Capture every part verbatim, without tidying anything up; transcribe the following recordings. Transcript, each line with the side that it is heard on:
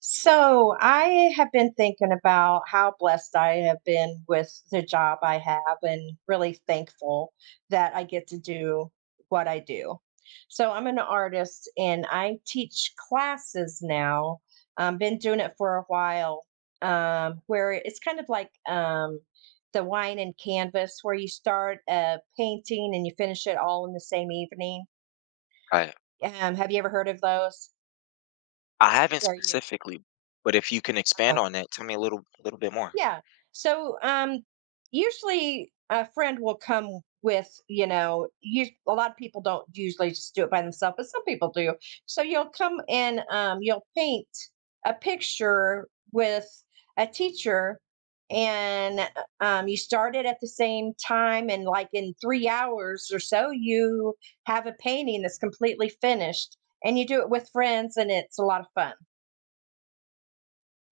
right: So I have been thinking about how blessed I have been with the job I have and really thankful that I get to do what I do. So I'm an artist and I teach classes now. I've been doing it for a while, um, where it's kind of like um, the wine and canvas, where you start a painting and you finish it all in the same evening.
left: Right.
right: Um, have you ever heard of those?
left: I haven't
right: Where you?
left: specifically, but if you can expand on that, tell me a little little bit more.
right: Yeah. So um usually a friend will come with, you know, you, a lot of people don't usually just do it by themselves, but some people do. So you'll come and um you'll paint a picture with a teacher and uh, um, you start it at the same time and like in three hours or so you have a painting that's completely finished and you do it with friends and it's a lot of fun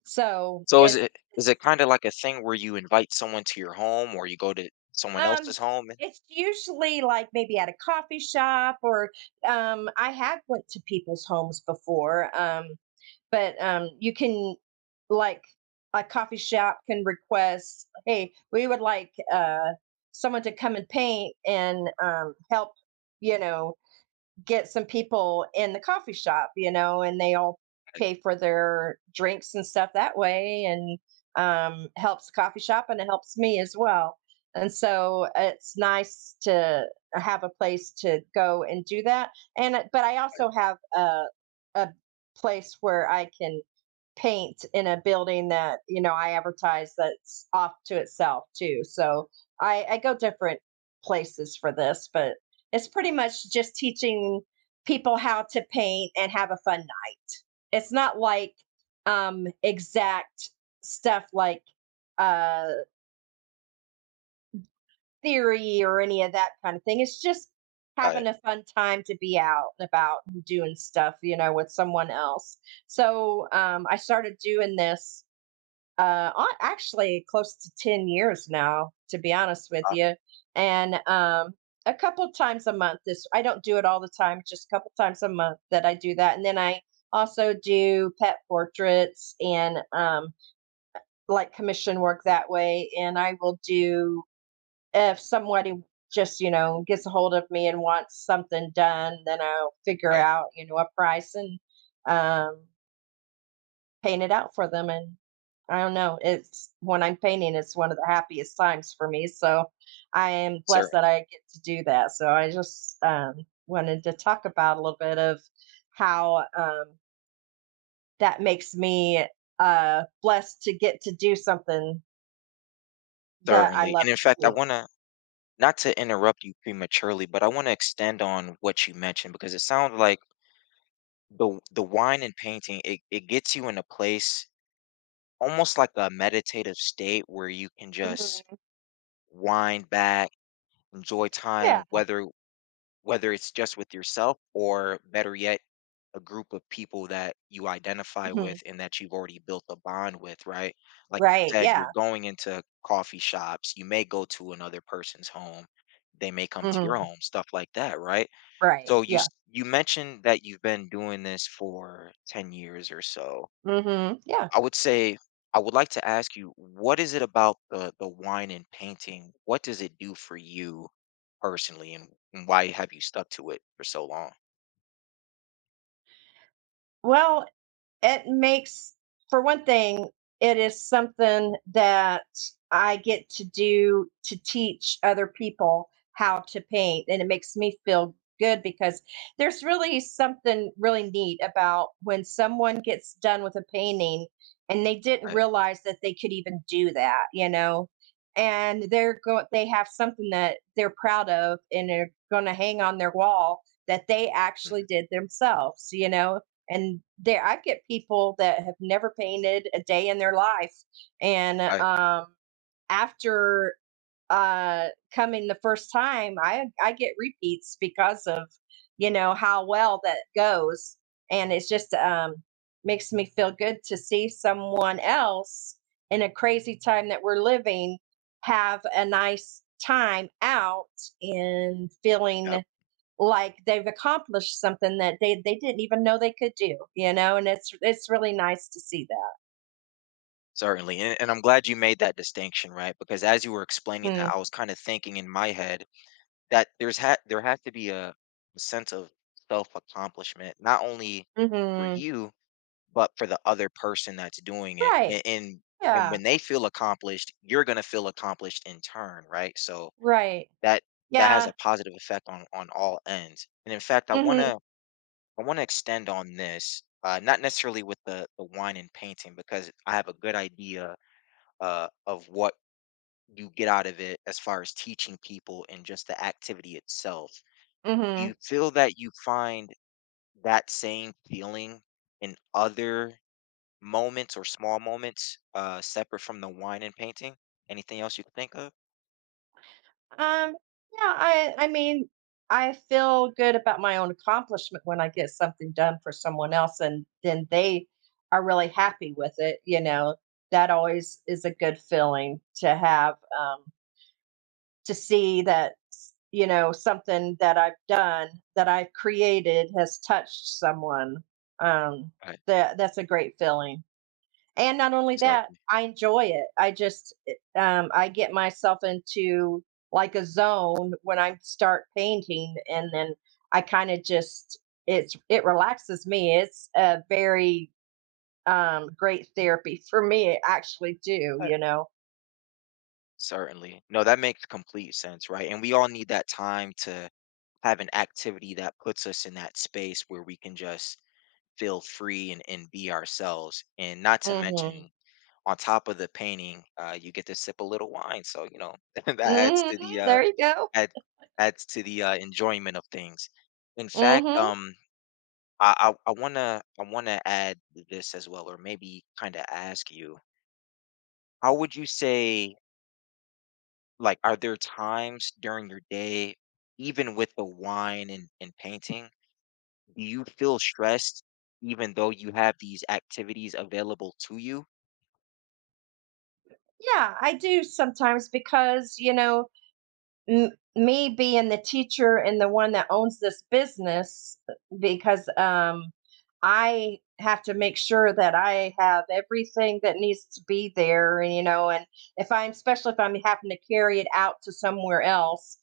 right: so
left: So is
right: it's
left: it is it
right: it's
left: kinda like a thing where you invite someone to your home or you go to someone
right: Um,
left: else's home? And
right: it's usually like maybe at a coffee shop or um I have went to people's homes before. Um, but um you can like a coffee shop can request, hey, we would like uh someone to come and paint and um help, you know, get some people in the coffee shop, you know, and they all
left: right,
right: pay for their drinks and stuff that way and um, helps the coffee shop and it helps me as well. And so it's nice to have a place to go and do that. And but I also have a, a place where I can paint in a building that you know I advertise that's off to itself too. So I, I go different places for this, but it's pretty much just teaching people how to paint and have a fun night. It's not like um, exact stuff like uh, theory or any of that kind of thing. It's just
left: right,
right: having a fun time to be out and about and doing stuff, you know, with someone else. So um, I started doing this Uh, a actually close to ten years now, to be honest with
left: uh,
right: you, and, um, a couple times a month. This, I don't do it all the time, just a couple times a month that I do that, and then I also do pet portraits and, um, like, commission work that way, and I will do if somebody just, you know, gets a hold of me and wants something done, then I'll figure
left: right,
right: out, you know, a price and, um paint it out for them and I don't know. It's when I'm painting, it's one of the happiest times for me. So I am blessed that
left: certainly,
right: I get to do that. So I just um, wanted to talk about a little bit of how um, that makes me uh, blessed to get to do something that I
left: certainly,
right: love
left: and in
right: to
left: fact, I
right: do.
left: wanna not to interrupt you prematurely, but I wanna extend on what you mentioned because it sounds like the the wine and painting, it it gets you in a place almost like a meditative state where you can just
right: Mhm.
left: wind back, enjoy time,
right: Yeah.
left: whether whether it's just with yourself or better yet a group of people that you identify with
right: Hmm.
left: and that you've already built a bond with, right. Like you
right: Right.
left: said, you're
right: Yeah.
left: going into coffee shops, you may go to another person's home, they may come to your
right: Hmm.
left: home, stuff like that, right.
right: Right.
left: So you
right: Yeah.
left: s- you mentioned that you've been doing this for ten years or so.
right: Hmm. Yeah.
left: I would say I would like to ask you, what is it about the the wine and painting? What does it do for you personally, and, and why have you stuck to it for so long?
right: Well, it makes, for one thing, it is something that I get to do to teach other people how to paint, and it makes me feel good because there's really something really neat about when someone gets done with a painting and they didn't
left: I,
right: realize that they could even do that, you know, and they're going, they have something that they're proud of and they're going to hang on their wall that they actually
left: Mhm.
right: did themselves, you know. And there I get people that have never painted a day in their life, and
left: I,
right: um after uh coming the first time, i i get repeats because of you know how well that goes. And it's just um makes me feel good to see someone else in a crazy time that we're living have a nice time out and feeling
left: yep,
right: like they've accomplished something that they, they didn't even know they could do, you know, and it's it's really nice to see
left: certainly, and, and I'm glad you made that distinction, right? Because as you were explaining that,
right: that.
left: I was kind of thinking in my head that there's ha there has to be a sense of self accomplishment, not only for
right: Mm-hmm.
left: you, but for the other person that's doing it.
right: Right.
left: And and, and
right: Yeah.
left: when they feel accomplished, you're going to feel accomplished in turn, right? So
right: Right.
left: that that has a
right: Yeah.
left: positive effect on on all ends. And in fact, I want
right: Mm-hmm.
left: to I want to extend on this, uh, not necessarily with the the wine and painting, because I have a good idea uh, of what you get out of it as far as teaching people and just the activity itself. Do
right: Mm-hmm.
left: you feel that you find that same feeling in other moments or small moments, uh, separate from the wine and painting? Anything else you can think of?
right: Um, yeah, I I mean, I feel good about my own accomplishment when I get something done for someone else and then they are really happy with it, you know. That always is a good feeling to have. Um to see that, you know, something that I've done, that I've created, has touched someone. Um,
left: Right.
right: that that's a great feeling. And not only that,
left: Certainly.
right: I enjoy it. I just eh, um, I get myself into like a zone when I start painting, and then I kind of just it's it relaxes me. It's a very um, great therapy for me. Actually, too,
left: Uh,
right: you know.
left: certainly. No, that makes complete sense, right? And we all need that time to have an activity that puts us in that space where we can just feel free and, and be ourselves. And not to
right: Hmm.
left: mention, on top of the painting, uh, you get to sip a little wine. So, you know, that adds
right: Hmm.
left: to the uh
right: There you go.
left: add, adds to the uh, enjoyment of things. In fact,
right: Hmm.
left: um I I I wanna I wanna add this as well, or maybe kind of ask you, how would you say, like, are there times during your day, even with the wine and and painting, do you feel stressed even though you have these activities available to you?
right: Yeah, I do sometimes because, you know, m- me being the teacher and the one that owns this business, uh, because um, I have to make sure that I have everything that needs to be there, you know, and if I'm, especially if I'm having to carry it out to somewhere else,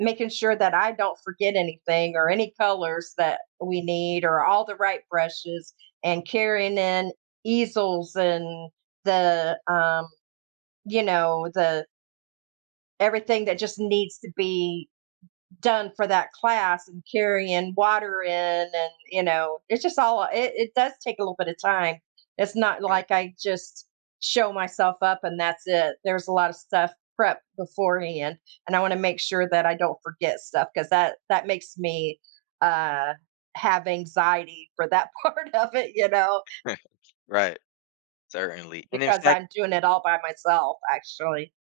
right: making sure that I don't forget anything or any colors that we need or all the right brushes and carrying in easels and the um, you know, the everything that just needs to be done for that class and carrying water in and you know, it's just all it, it does take a little bit of time. It's not
left: Right.
right: like I just show myself up and that's it. There's a lot of stuff prep beforehand and I want to make sure that I don't forget stuff because that that makes me uh have anxiety for that part of it, you know,
left: Right. Certainly. And in
right: because
left: fact,
right: I'm doing it all by myself actually.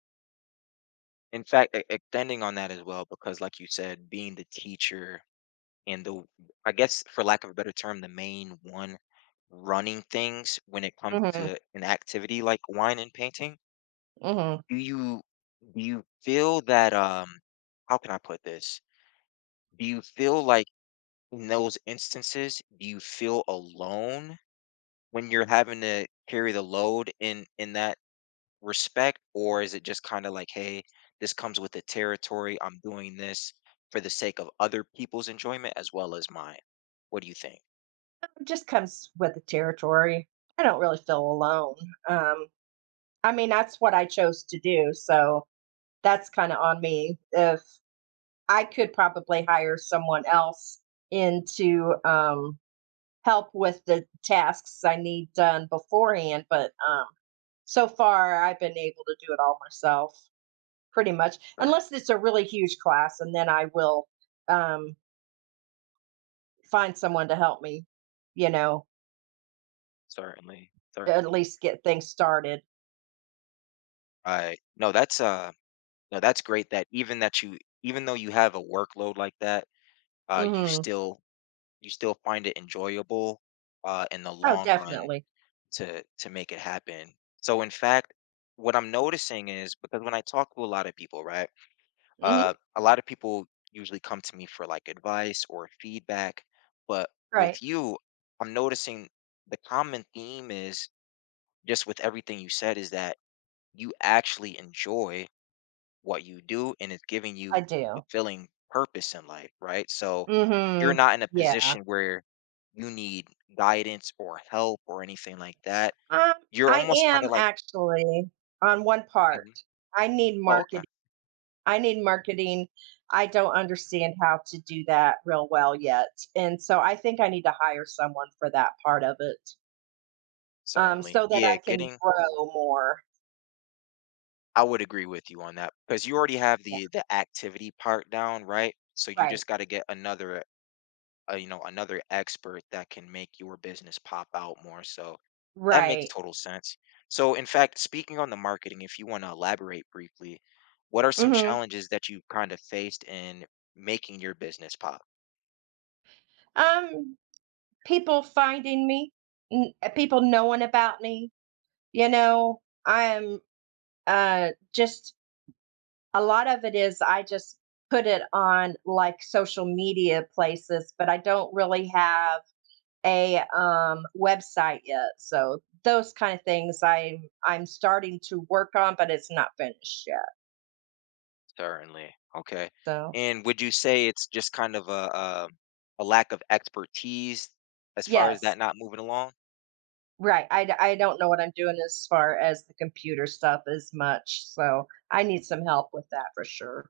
left: in fact, e- extending on that as well, because like you said, being the teacher and the, I guess for lack of a better term, the main one running things when it comes
right: Mhm.
left: to an activity like wine and painting?
right: Mhm.
left: Do you do you feel that um how can I put this? Do you feel like in those instances, do you feel alone when you're having to carry the load in in that respect, or is it just kind of like, hey, this comes with the territory. I'm doing this for the sake of other people's enjoyment as well as mine. What do you think?
right: It just comes with the territory. I don't really feel alone. Um, I mean, that's what I chose to do. So that's kind of on me. If I could probably hire someone else in to um, help with the tasks I need done beforehand, but um, so far I've been able to do it all myself pretty much,
left: Sir,
right: unless it's a really huge class, and then I will um, find someone to help me, you know,
left: certainly,
right: at
left: certainly.
right: least get things started.
left: I no, that's uh no, that's great that even that you even though you have a workload like that, uh, you
right: Hmm.
left: still you still find it enjoyable, uh, in the
right: Oh,
left: long run
right: definitely.
left: to to make it happen. So in fact, what I'm noticing is because when I talk to a lot of people, right, uh,
right: Mhm.
left: a lot of people usually come to me for like advice or feedback, but with
right: Right.
left: you, I'm noticing the common theme is just with everything you said is that you actually enjoy what you do and it's giving
right: I
left: you
right: do.
left: fulfilling purpose in life, right? So you're
right: Mhm.
left: not in a
right: Yeah.
left: position where you need guidance or help or anything like that.
right: Um,
left: You're
right: I
left: almost kind
right: am
left: of like,
right: actually on one part.
left: mhm.
right: I need
left: Oh, okay,
right: marketing. I need marketing. I don't understand how to do that real well yet. And so I think I need to hire someone for that part of it. Um,
left: certainly.
right: so that
left: Yeah,
right: I can
left: getting,
right: grow more.
left: I would agree with you on that because you already have
right: Yeah.
left: the the activity part down, right? So you
right: Right.
left: just got to get another, uh, you know, another expert that can make your business pop out more. So that makes
right: Right.
left: total sense. So, in fact, speaking on the marketing, if you want to elaborate briefly, what are some
right: Mhm.
left: challenges that you kind of faced in making your business pop?
right: Um, people finding me, n- uh, people knowing about me, you know, I'm uh just a lot of it is I just put it on like social media places, but I don't really have a um website yet. So those kind of things I'm I'm starting to work on, but it's not finished yet.
left: Certainly. Okay.
right: So
left: And would you say it's just kind of a, a, a lack of expertise as far as
right: yes,
left: that not moving along?
right: right. I d- I don't know what I'm doing as far as the computer stuff as much. So I need some help with that for sure.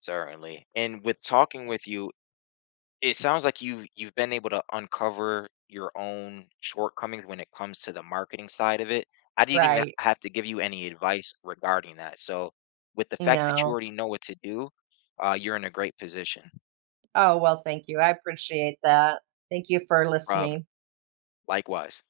left: Certainly. And with talking with you, it sounds like you've you've been able to uncover your own shortcomings when it comes to the marketing side of it. I didn't even
right: Right.
left: have to give you any advice regarding that. So, with the fact that you
right: No.
left: already know what to do, uh, you're in a great position.
right: Oh, well, thank you. I appreciate that. Thank you for
left: Um,
right: listening.
left: likewise.